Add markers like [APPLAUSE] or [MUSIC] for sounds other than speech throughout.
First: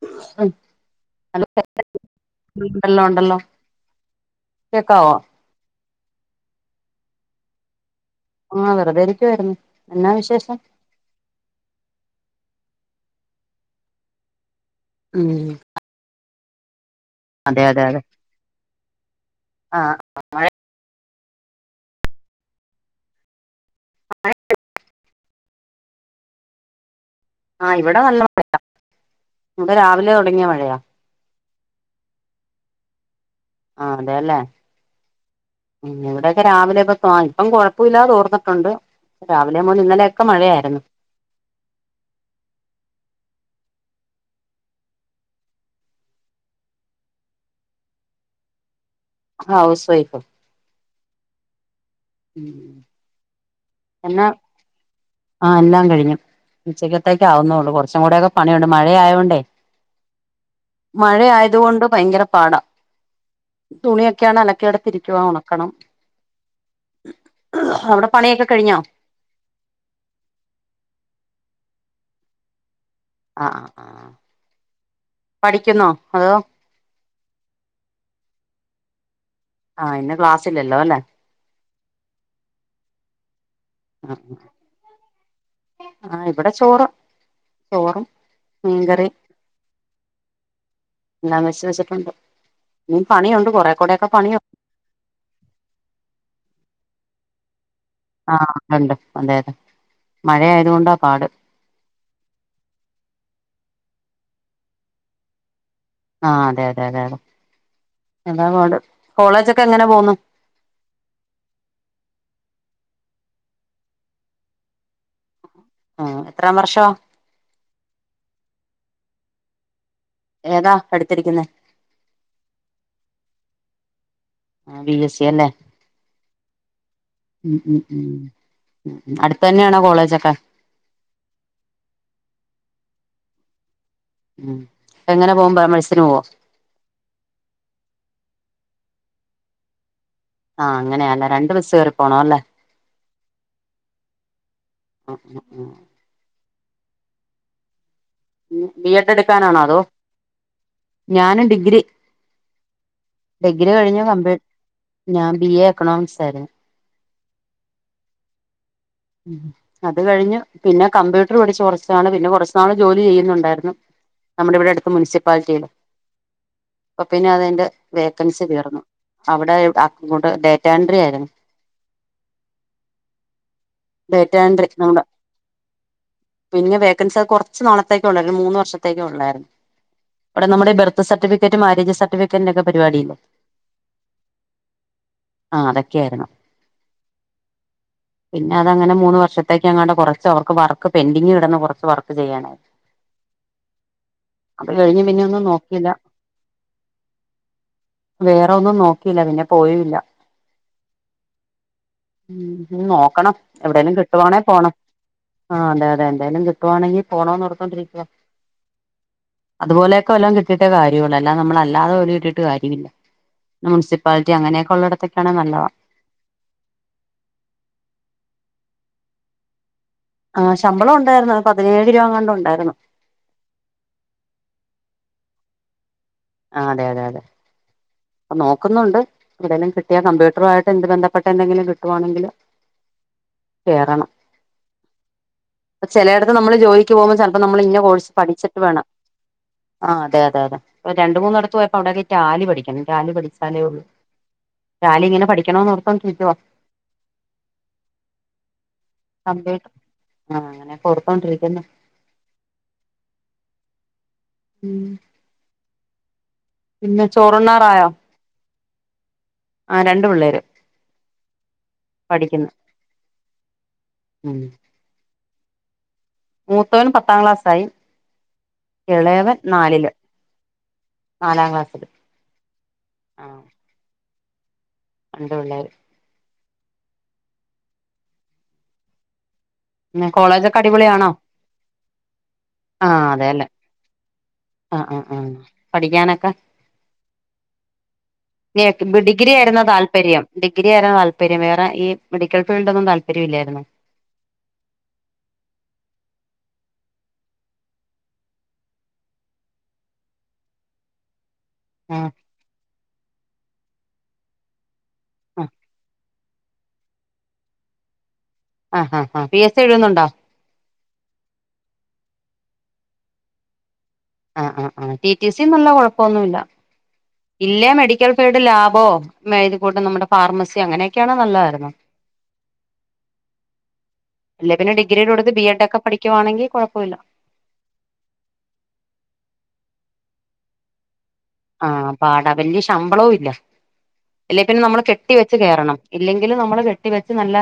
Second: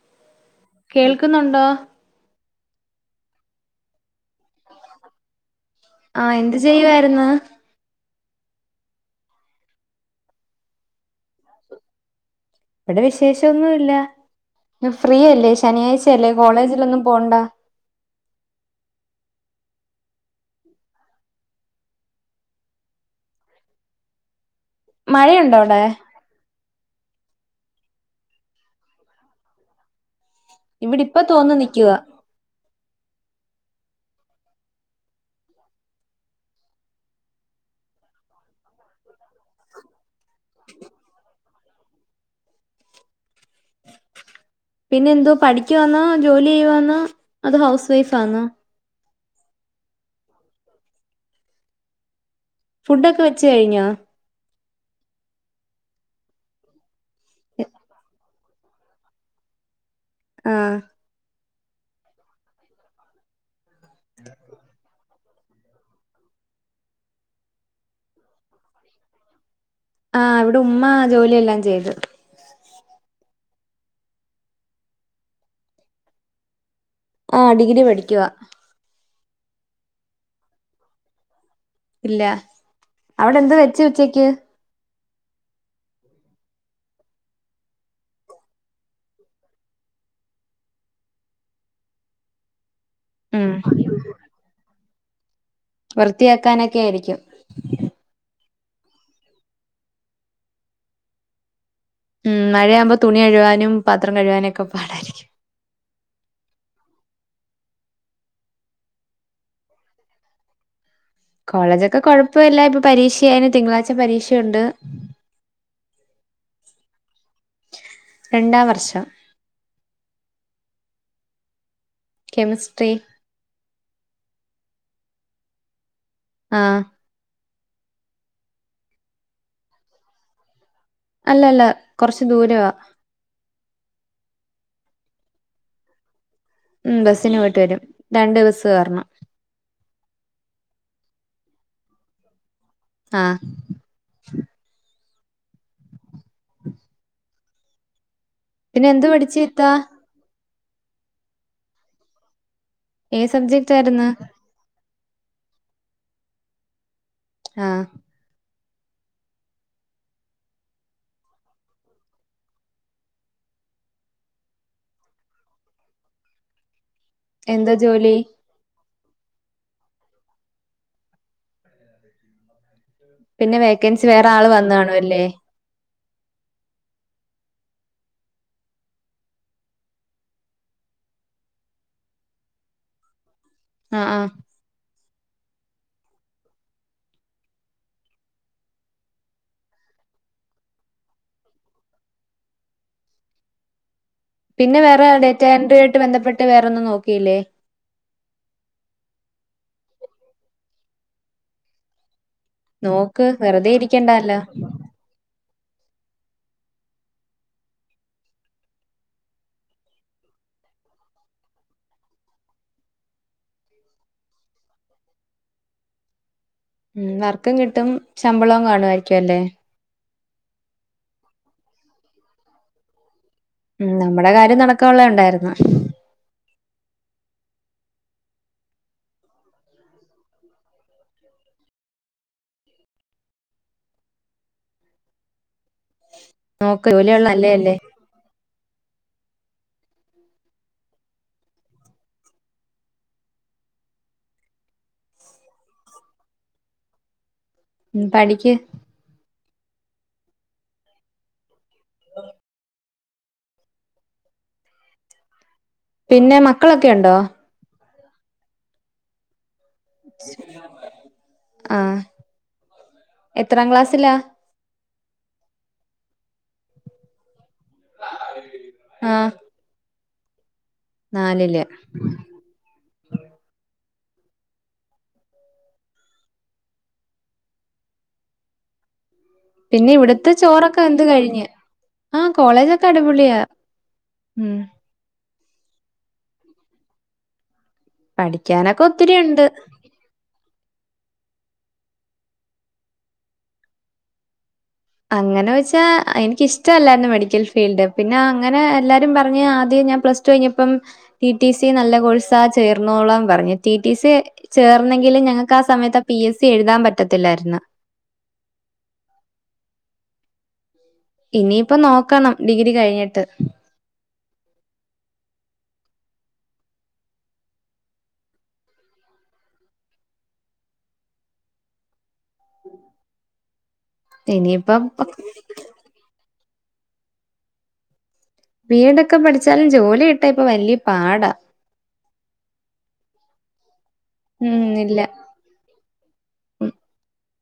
[UNINTELLIGIBLE] കേൾക്കുന്നുണ്ടോ ല്ലോ ണ്ടല്ലോ കേക്കാവാേ ആ എന്ത് ചെയ്യുവായിര്ന്ന് ആ വെറുതെ ഇരിക്കുവായ്ര്ന്ന് എന്നാ വിശേഷം ഇവിടെ വിശേഷ ഒന്നു ല്ലാ ഉം ഫ്രീയല്ലേ ശനിയാഴ്ചയല്ലേ കോളേജിലൊന്നും പോണ്ട അതെ അതെ അതെ ആ മയ മയണ്ട് മഴയുണ്ടോ അവ്ടെ ആ ഇവിടെ നല്ല മഴ [UNINTELLIGIBLE] രാവിലെ തുടങ്ങിയ മഴയാ ഇവിടിപ്പ തോർന്നു നി ക്ക്യുവാ ആ അതേല്ലേ ഉം ഇവിടെക്കെ രാവിലെപ്പ തോ ഇപ്പം കൊഴപ്പമില്ലാതെ തോർന്നിട്ടുണ്ട് രാവിലെ മുതൽ ഇന്നലെയെക്കെ മഴായ്ര്ന്നു പിന്നെ എന്തോ പഠിക്ക് വാന്നോ ജോലി ചെയ്യ് വാന്നോ അതോ ഹൗസ് വൈഫാന്നോ ഹൗസ് വൈഫാ ഫുഡൊക്കെ വെച്ച് കഴിഞ്ഞാ? എന്നാ ആ എല്ലാം കഴിഞ്ഞു ഉച്ചക്ക ത്തേക്ക് ആവുന്നുള്ളൂ കുറച്ചുകൂടെ ഒക്കെ പണിയുണ്ട്. മഴയായോണ്ടേ ആ മഴ ആയി അതുകൊണ്ട് ഭയങ്കര പാടാ തുണിയൊക്കെയാണ് അലക്കേടെത്ത് ഇരിക്കുവാണ്. കണം അവിടെ പണിയൊക്കെ കഴിഞ്ഞോ? ആ ഇവിടെ ഉമ്മ ജോലിയെല്ലാം ചെയ്ത്. ആ ആ ആ പഠിക്കുന്നോ, അതോ? ആ ഡിഗ്രി പഠിക്കുവാ. ആ ഇന്ന് ക്ലാസില്ലല്ലോ അല്ലെ ഇല്ല അവിടെ എന്ത് വെ ച്ച് ഉച്ചയ്ക്ക് ആ ഇവിടെ ചോറ്, ചോറും മീൻകറി എല്ലാം വെച്ച് വെച്ചിട്ടുണ്ട്. ഇനി പണിയുണ്ട് ഉം കുറെ കൂടെയെക്കെ പണിയു വൃത്തിയാക്കാനൊക്കെ ആയിരിക്കും ആ ണ്ട് അതെ അതെ മഴ ആയതോണ്ടാ പാട് ഉം മഴയാവുമ്പോ തുണി കൈആനും പാത്രം കഴുവാനും ഒക്കെ പാടായിരിക്കും ആഹ് അതെ അതെ അതെ അതെ എന്താ പാട് കോളേജ് ക്കെ എങ്ങനെ പോന്നു? കോളേജൊക്കെ കൊഴപ്പല്ല. ഇപ്പൊ പരീക്ഷയാണ്. തിങ്കളാഴ്ച പരീക്ഷയുണ്ട്. ആ എത്രാം വർഷാ? രണ്ടാം വർഷം ഏതാ കെടുത്തിരിക്കുന്നേ? കെമിസ്ട്രി ആ ബി എസ് സി അല്ലേ? ആ ഉം ഉം ഉം ഉ അടുത്തെന്നെണോ കോളേജൊക്കെ? അല്ല അല്ല കൊറച്ച് ദൂരവാ ഉം എങ്ങനെ പോഉം [UNINTELLIGIBLE] ബസിന് പോവോ? ഉം ബസ്സിന് പോയിട്ട് വരും. രണ്ട്ബസ് കേറണം. ആ അങ്ങനെയാലേ രണ്ടു ബസ്സ് കേറിപോണം അല്ലേ. ആ ഉഉഉ ന്നെ പിന്നെ ബീ എ എന്ത് ഡ് പഠിച്ച് എടുക്കാനാണോ ഇത്താ അതോ? ഞാനും ഡിഗ്രി ഏത് ഡിഗ്രി സബ്ജക്റ്റ് കഴിഞ്ഞു ആയിരുന്നു കമ്പ്യൂ ഞാൻ ബി എ എക്കണോമിക്സ് ആയിരുന്നു ആ ഉം അത് കഴിഞ്ഞു പിന്നെ കമ്പ്യൂട്ടർ പഠിച്ചു കൊറച്ചനാള് പിന്നെ കൊറച്ചു നാള് ജോലി ചെയ്യുന്നുണ്ടായിരുന്നു. നമ്മുടെ ഇവിടെ അടുത്ത മുനിസിപ്പാലിറ്റിയില് അപ്പൊ പിന്നെ അതിന്റെ എന്താ ജോലി വേക്കൻസി തീർന്നു- അവിടെ അക്കൗണ്ട് ഡേറ്റ എൻട്രി ആയിരുന്നു പിന്നെ വേക്കൻസി വേറെ ഡേറ്റ ആള് എൻട്രി വന്ന്കാണും നമ്മുടെ അല്ലേ? പിന്നെ വേക്കൻസ അത് കുറച്ച് നാളത്തേക്കേ ഉള്ളായിരുന്നു മൂന്ന് വർഷത്തേക്കേ ഉള്ളായിരുന്നു. ഇവിടെ നമ്മുടെ ബർത്ത് സർട്ടിഫിക്കറ്റ് മാരേജ് സർട്ടിഫിക്കറ്റിന്റെക്കെ പരിപാടില്ലേ? ആ ആഹ് ആ അതൊക്കെയായിരുന്നു പിന്നെ അത് അങ്ങന മൂന്ന് വർഷത്തേക്ക് അങ്ങാണ്ട് കൊറച്ച് അവർക്ക് വർക്ക് പെന്റിങ് കിടന്ന് കൊറച്ച് വർക്ക് ചെയ്യാനായിട്ട് പിന്നെ വേറെ ഡേറ്റ എൻട്രി ആയിട്ട് ബന്ധപ്പെട്ട് വേറോന്നും നോക്കിയില്ലേ? വേറൊന്നും നോക്കിയില്ല പിന്നെ പോയുംല്ല- ഉം നോ നോക്ക് ക്കണം വെറുതെ എവിടെലും ഇരിക്കണ്ടാല്ലോ കിട്ടുവാണേ പോണം ആഹ അതെ അതെ എന്തായാലും കിട്ടുവാണെങ്കിൽ പോണോനോർത്തോണ്ടിരിക്കുവാ അതുപോലെക്കെ വല്ലോം കിട്ടിയിട്ടേ കാര്യള്ളു അല്ലതെ നമ്മള് അല്ലാതെ ജോലി കിട്ടിട്ട് കാര്യമില്ല ഇല്ല മുൻസിപ്പാലിറ്റി അങ്ങനെയൊക്കെ ഉള്ളിടത്തൊക്കെയാണെ നല്ലതാ- ഉം വർക്കും കിട്ടും ശമ്പളവും കാണുവായിരിക്കും അല്ലേ? ആ ശമ്പളം ഉണ്ടായിരുന്നു പതിനേഴ് രൂവ എങ്ങാണ്ട് ഉണ്ടായിരുന്നു ഉം നമ്മുടെ കാര്യം നടക്കാൻള്ള ഉണ്ടായിര്ന്ന് ആ അതെ അതെ അതെ അപ് നോക്കുന്നുണ്ട് എന്തേലും കിട്ടിയാ കമ്പ്യൂട്ടറു ആയിട്ട് എന്ത് ബന്ധപ്പെട്ട് എന്തെങ്കിലും കിട്ടുവാണെങ്കില് കേറണം ചിലയിടത്ത് നമ്മള് നോക്ക് ജോലിക്ക് പോകുമ്പോ ജോലിയുള്ള ചിലപ്പോ നല്ലേ നമ്മള് അല്ലേ ഇന്ന കോഴ്സ് പഠിച്ചിട്ട് വേണം ആ അതെ അതെ അതെ രണ്ട് മൂന്നിടത്ത് പോയപ്പോ അവിടെക്ക ഈ റ്റാലി പഠിക്കണം റ്റാലി പഠിച്ചാലേ ഉള്ളൂ റ്റാലി ഇങ്ങനെ പഠിക്കണോന്നോർത്തോണ്ട് ഇരിക്കുവാ ഉം പഠിക്ക് [UNINTELLIGIBLE] ആ അങ്ങനെ കൊടുത്തോണ്ടിരിക്കുന്നു ഉ ഉം പിന്നെ മക്കളൊക്കെ പിന്നെ ഉണ്ടോ ചോറുണ്ണാറായോ ആഹ് രണ്ട് പിള്ളേര് ആഹ് പഠിക്കുന്നു എത്രാം ക്ലാസ്സിലാ മൂത്തോന് പത്താം ക്ലാസ്സ് ആയി ആ ഇളയവൻ നാലില് നാലാം നാലില് ക്ലാസ്സില് രണ്ട് പിള്ളേര് പിന്നെ ഇവിടത്തെ കോളേജൊക്കെ ചോറൊക്കെ വെന്ത് അടിപൊളിയാണോ കഴിഞ്ഞ് ആ കോളേജൊക്കെ അടിപൊളിയാ ഉം ആ ആ ആ പഠിക്കാനൊക്ക പഠിക്കാനൊക്കെ [UNINTELLIGIBLE] ഒത്തിരി ഡിഗ്രി ഉണ്ട് ആയിരുന്നു താല്പര്യം ഡി ഡിഗ്രി ആരുന്നോ താല്പര്യം വേറെ ഈ മെഡിക്കൽ ഫീൽഡ് ഒന്നും താല്പര്യമില്ലായിരുന്നോ അങ്ങനെ വെച്ചാ എനിക്കിഷ്ടല്ലായിരുന്നു മെഡിക്കൽ ഫീൽഡ് പിന്നെ അങ്ങനെ എല്ലാരും പറഞ്ഞ് ആദ്യം ഞാൻ പ്ലസ് ടു കഴിഞ്ഞപ്പം ടി ടി സി നല്ല ആഹ് കോഴ്സാ ചേർന്നോളം പറഞ്ഞ് റ്റി റ്റി സെ ചേർ ഒന്നെങ്കില് ആഹ് ഞങ്ങക്ക് ആ സമയത്തെ പി എസ് സി എഴുതാൻ പറ്റത്തില്ലായിരുന്നു ആ ആ ആ പി എ തെഴുന്നുണ്ടോ ഇനിയിപ്പ നോക്കണം ഡിഗ്രി കഴിഞ്ഞിട്ട് ആ ആ ആ ടി ടി സി നല്ല കൊഴപ്പൊന്നുല്ല ഇല്ലേ മെഡിക്കൽ ഫീൽഡ് ലാബോ മേ ഇത് കൂട്ട് നമ്മുടെ ഫാർമസിയോ അങ്ങനെയൊക്കെയാണേ നല്ലതായിരുന്നു ഇല്ലെ പിന്നെ ഇനിയിപ്പം ഡിഗ്രീടെ ഊടുത്ത് ബി എഡ് ഒക്കെ പഠിക്കുവാണെങ്കി കോഴ പോയില്ല ബി എ ഡ് ഒക്കെ പഠിച്ചാലും ജോലി കിട്ടാ ഇപ്പ വലിയ പാ ആ പാടാ വല്ല്യ ശമ്പളവും ഇല്ല അല്ലേ പിന്നെ ഉം നമ്മള് ഇല്ല കെട്ടി വെച്ച് കേറണം ഇല്ലെങ്കില് നമ്മള് ഉം കെട്ടിവെച്ച് നല്ല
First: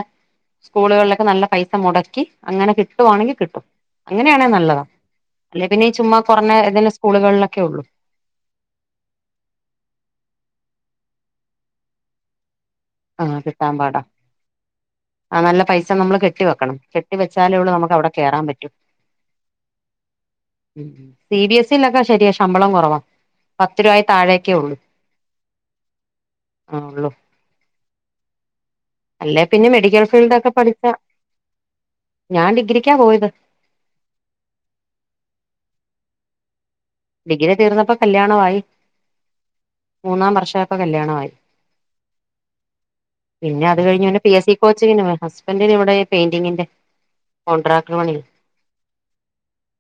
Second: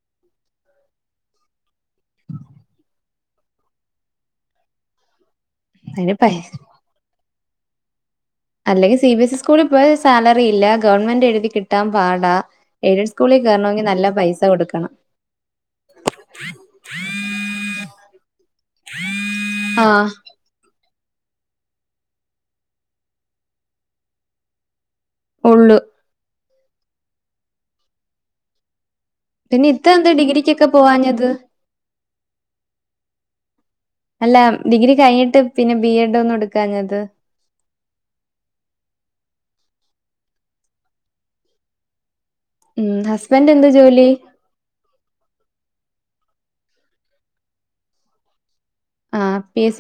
സ്കൂളുകളിലൊക്കെ നല്ല പൈസ മുടക്കി അങ്ങനെ കിട്ടുവാണെങ്കിൽ കിട്ടും അങ്ങനെയാണെ നല്ലതാ അല്ലെ പിന്നെ അതിന് ചുമ്മ പൈ കൊറഞ്ഞ ഇതില് സ്കൂളുകളില് ക്യോക്ക് അല്ലെങ്കിൽ സി ബി എസ് ഇ സ്കൂളിപ്പോയ സാലറി ഇല്ല ഗവൺമെന്റ് എഴുതി കിട്ടാൻ പാടാ എയ്ഡഡ് ആ സ്കൂളിൽ കിട്ടാൻ കേറണേങ്കി പാടാ നല്ല പൈസ കൊടുക്കണം ആ നല്ല പൈസ നമ്മൾ കെട്ടി വെക്കണം കെട്ടി വെച്ചാലേ ഉള്ളൂ നമുക്ക് അവിടെ കേറാൻ പറ്റൂ ആഹ് സി ബി എസ് ഇയിലൊക്കെ ശരിയാ ശമ്പളം കുറവാ പത്ത് രൂപ താഴേക്കെ ഉള്ളൂ ഉള്ളൂ ആ ഉള്ളൂ അല്ലെ പിന്നെ ഇത്ത മെഡി എന്താ ഫീൽഡൊക്കെ ഡിഗ്രിക്കൊക്കെ പഠച്ചാ പോവാഞ്ഞത്? ഞാൻ ഡിഗ്രിക്ക പോയ ത് [INAUDIBLE] അല്ല ഡിഗ്രി കഴിഞ്ഞിട്ട് പിന്നെ ബി എഡ് ഒന്നും എടു ഡിഗ്രി തീർന്നപ്പോ കല്യാണവായി മൂന്നാം വർഷായപ്പ കല്യാണവായി ഉം ഹസ്ബൻഡ് പിന്നെ എന്ത് അത് കഴിഞ്ഞ് ജോലി? പിന്നെ പി എസ് സി കോച്ചിങ്ങിന് പോയ്‌ ഹസ്ബന്ഡിനിവിടെ പെയിന്റിങ്ങിന്റെ കോൺട്രാക്റ്റ് പണി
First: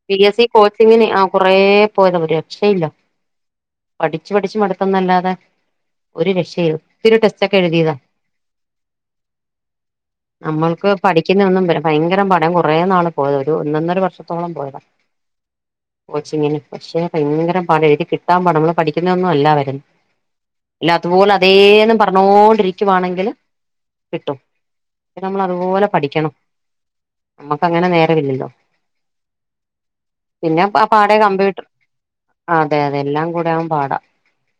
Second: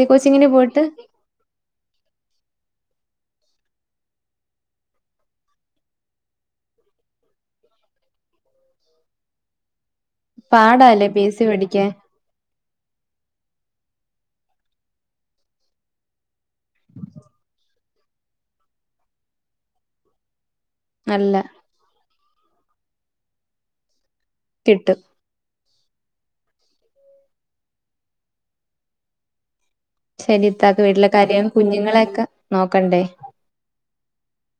പി എസ് സി കോച്ചിങ്ങിന് ആ കൊറേ [UNINTELLIGIBLE] രക്ഷയില്ല പഠിച്ചു പഠിച്ച് മടുത്തന്നല്ലാതെ ഒരു രക്ഷയു ഒത്തിരി ടെസ്റ്റൊക്കെ എഴുതിയതാ നമ്മൾക്ക് പാടാല്ലേ പി എസ് സി പഠിക്കുന്ന ഒന്നും പഠിക്കാൻ? ഭയങ്കര പഠം കുറേ നാള് പോയതാ ഒരു ഒന്നൊന്നര വർ ഷത്തോളം പോയതാ കോച്ചിങ്ങിന് പക്ഷെ ഭയങ്കര പാട എഴുതി കിട്ടാൻ പാട നമ്മള് പഠിക്കുന്നൊന്നും അല്ല വരുന്ന ഇല്ലാഅത് പോലെ അല്ല അതേനും പറ പറന്നോണ്ടിരിക്കുവാണെങ്കിൽ കിട്ടും കിട്ടും. അപ്പ നമ്മൾതുപോലെ പഠിക്കണം നമ്മക്ക് അങ്ങനെ നേര ഇല്ലല്ലോ ശരി പിന്നെ ഇത്താക്ക് ആ വീട്ടിലെ പാടെ കാര്യം കമ്പ്യൂട്ടർ കുഞ്ഞുങ്ങളെയൊക്കെ അതെ അതെ നോക്കണ്ടേ? എല്ലാം കൂടെ അതും പാടാം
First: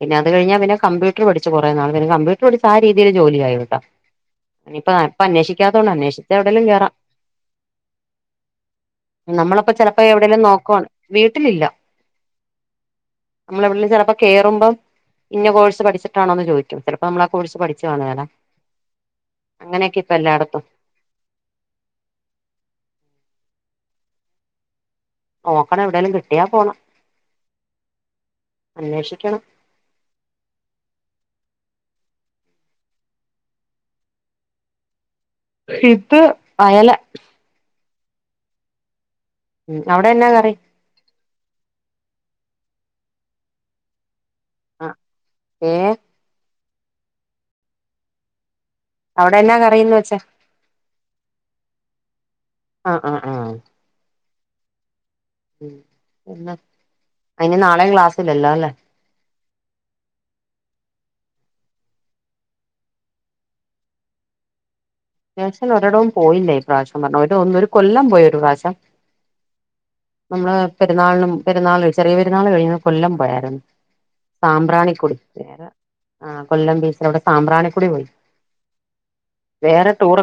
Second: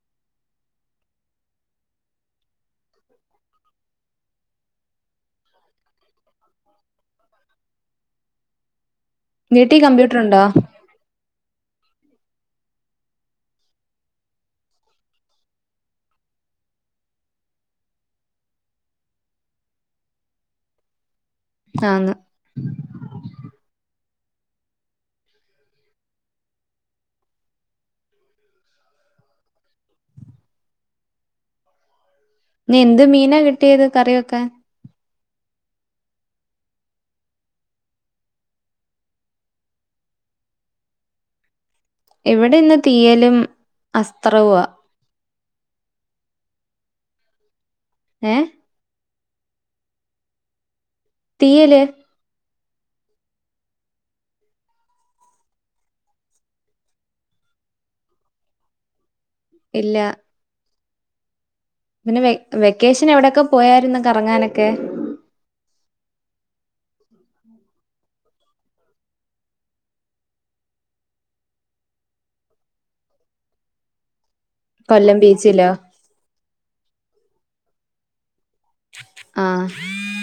പിന്നെ അത് കഴിഞ്ഞാ പിന്നെ കമ്പ്യൂട്ടർ പഠിച്ച് കൊറെ നാൾ പിന്നെ കമ്പ്യൂട്ടർ പഠിച്ച് ആ രീതിയിൽ ജോലി ആയിട്ട ഇനിയിപ്പ ഇപ്പൊ അന്വേഷിക്കാത്തൊണ്ട് അന്വേഷിച്ച എവിടങ്കലും കേറാം നമ്മളപ്പ വീട്ടിൽ ചെിലപ്പോ കമ്പ്യൂട്ടർ എവിടെയെലും ഉണ്ടോ? നോക്കുവാണ് വീട്ടിലില്ലോ നമ്മളവിടെലും ചിലപ്പോ കേറുമ്പം ഇന്ന കോഴ്സ് പഠിച്ചിട്ടാണോന്ന് ചോദിക്കും ചിലപ്പോ നമ്മളാ കോഴ്സ് പഠിച്ചു കാണേല്ല അങ്ങനെയൊക്കെ ഇപ്പ എല്ലായിടത്തും ആന്ന് നോക്കണം എവിടെലും കിട്ടിയാ പോണം അന്വേഷിക്കണം ഇന്ന് എന്ത് മീനാ കിട്ടിയത് കറിവെക്കാൻ ഇത് അയല ഉ അവിടെ എന്നാ കറി- എവിടെ ഇന്ന് തീയലും അസ്- ആ ഏ ഏ അവിടെ എന്നാ കറിയന്ന് വെച്ചാ തീയല്- ആ ആ ആ ഉ പിന്നേ അയിന് നാളെയും ക്ലാസ്സില്ലല്ലോ അല്ലേ ഇല്ലാ പിന്നെ വെ വെക്കേഷൻ എവിടെക്കെ പോയായിരുന്നു കറങ്ങാനൊക്കെ വെക്കേഷൻ ഒരിടവും പോയില്ല ഇപ്രാവശ്യം പറഞ്ഞു ഒരു ഒ ഒരു കൊല്ലം പോയി ഒരു പ്രാവശ്യം നമ്മള് പെരുന്നാളിനും പെരുന്നാൾ ചെറിയ പെരുന്നാള് കഴിഞ്ഞ് കൊല്ലം പോയാരുന്നു സാമ്പ്രാണിക്കൊടി കൊല്ലം വേറെ ബീച്ചിലോ ആ കൊല്ലം ബീച്ചിലവിടെ സാമ്പ്രാണി ക്കൊടി പോയി ആ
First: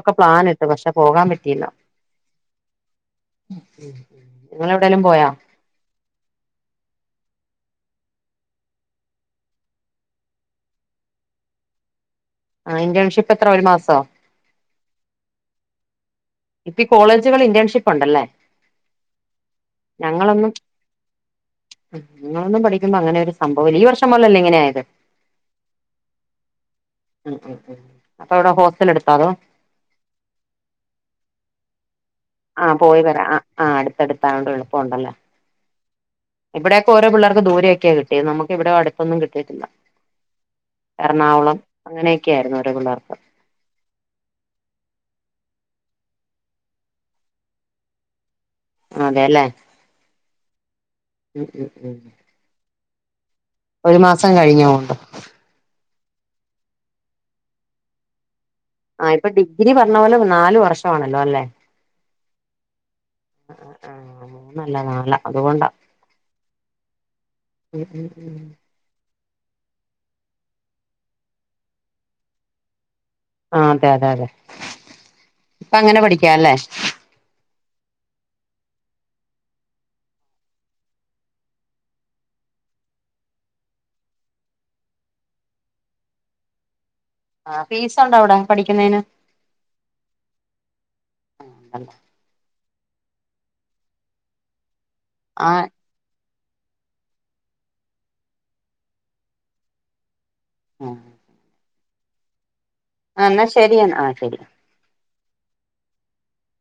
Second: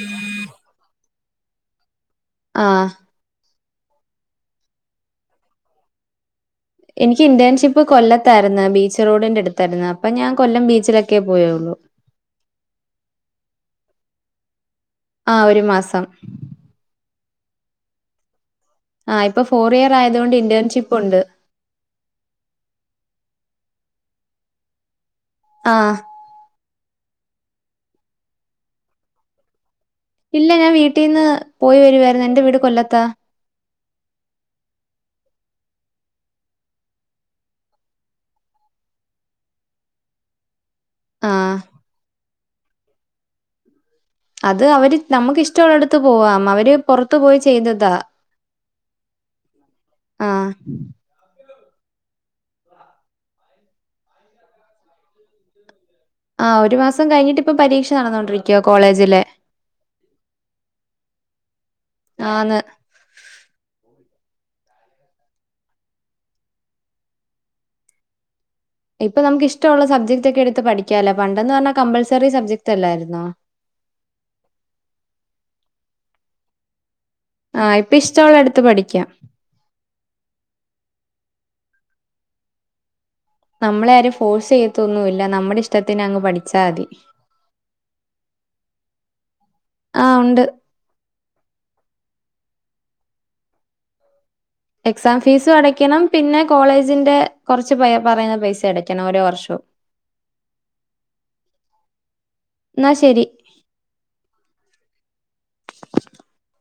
യൊക്കെ പ്ലാനിട്ട് പക്ഷെ പോകാൻ പറ്റിയില്ല ആ നിങ്ങളെവിടേലും പോയോ എനിക്ക് ഇന്റേൺഷിപ്പ് കൊല്ലത്തായിരുന്നു ബീച്ച് റോഡിന്റെ അടുത്തായിരുന്നു അപ്പൊ ഞാൻ കൊല്ലം ബീച്ചിലൊക്കെയേ പോയുള്ളു ആ ഇന്റേൺഷിപ്പ് എത്ര ഒരു മാസവോ? ആ ഒരു മാസം ഇപ്പ ഈ കോളേജുകൾ ഇന്റേൺഷിപ്പ് ഉണ്ടല്ലേ ആഹ് ഇപ്പൊ ഫോർ ഇയർ ആയതുകൊണ്ട് ഞങ്ങളൊന്നും ഇന്റേൺഷിപ്പ് ഉണ്ട് ഞങ്ങളൊന്നും പഠിക്കുമ്പോ അങ്ങനെ ഒരു സംഭവംഇല്ല ഈ വർ ഇക്കൊല്ലം അല്ലേ ഇങ്ങനെ ആയത് ആ ഉം ഉം ഉം അപ്പൊ അവിടെ ഹോസ്റ്റൽ എടുത്തോ അതോ ഇല്ല ഞാൻ വീട്ടീന്ന് പോയി വരുവായിരുന്നു എന്റെ വീട് ആ പോയി കൊല്ലത്താ വരാം ആ അടു അടുത്തായോണ്ട് എളുപ്പം ഒണ്ടല്ലേ, ഇവിടെയൊക്കെ ഓരോ പിള്ളേർക്ക് ദൂരെയൊക്കെയാ കിട്ടിയത്, നമുക്ക് ഇവിടെ അടുത്തൊന്നും കിട്ടിയിട്ടില്ല. എറണാകുളം ആഹ് അങ്ങനെയൊ ക്കെയായിരുന്നു ഓരോ പിള്ളേർക്ക് അത് അവര് നമക്ക് ഇഷ്ട ഒളളയിടത്ത് പോവാ, അവര് പൊറത്തു പോയി ചെയ്തതാ. അതെല്ലേ ആ ഉം ഉം ഉം ഒരു മാസം കഴിഞ്ഞോണ്ട് ആ ഒരു മാസം കഴിഞ്ഞിട്ട് ഇപ്പ പരീക്ഷ നടന്നു കൊണ്ടിരി ആഹ് ഇപ്പൊ ഡിഗ്രി പറഞ്ഞ പോലെ നാല് വർഷാണല്ലോല്ലെ ആന്ന് ആഹ് ആഹ് മൂന്നല്ല നാലാ അതുകൊണ്ടാ ഇപ്പൊ നമുക്കിഷ്ടുള്ള സബ്ജക്ട് ഒക്കെ എടുത്ത് പഠിക്കാല്ലോ, പണ്ടെന്നു പറഞ്ഞാ കമ്പൽസറി സബ്ജക്റ്റ് അല്ലായിരു ആ അതെ അതെ അതെ ഇപ്പ അങ്ങനെ പഠിക്കാല്ലേ ആ ഇപ്പൊ ഇഷ്ടമുള്ള എടുത്ത് പഠിക്കാം നമ്മളെ ആരും ഫോഴ്സ് ചെയ്യത്തൊന്നുമില്ല നമ്മുടെ ഇഷ്ടത്തിന് അങ്ങ് പഠിച്ചാൽ മതി ആ ഫീസുണ്ടോ അവിടാ പഠിക്കുന്നതിന് ആ ഉണ്ട് എക്സാം ആ ഫീസ് അടയ്ക്കണം പിന്നെ കോളേജിന്റെ കൊറച്ച് പറയുന്ന പൈസ അടയ്ക്കണം ഓരോ വർഷവും ആ എന്നാ ശരിയ ആ ശരി [UNINTELLIGIBLE]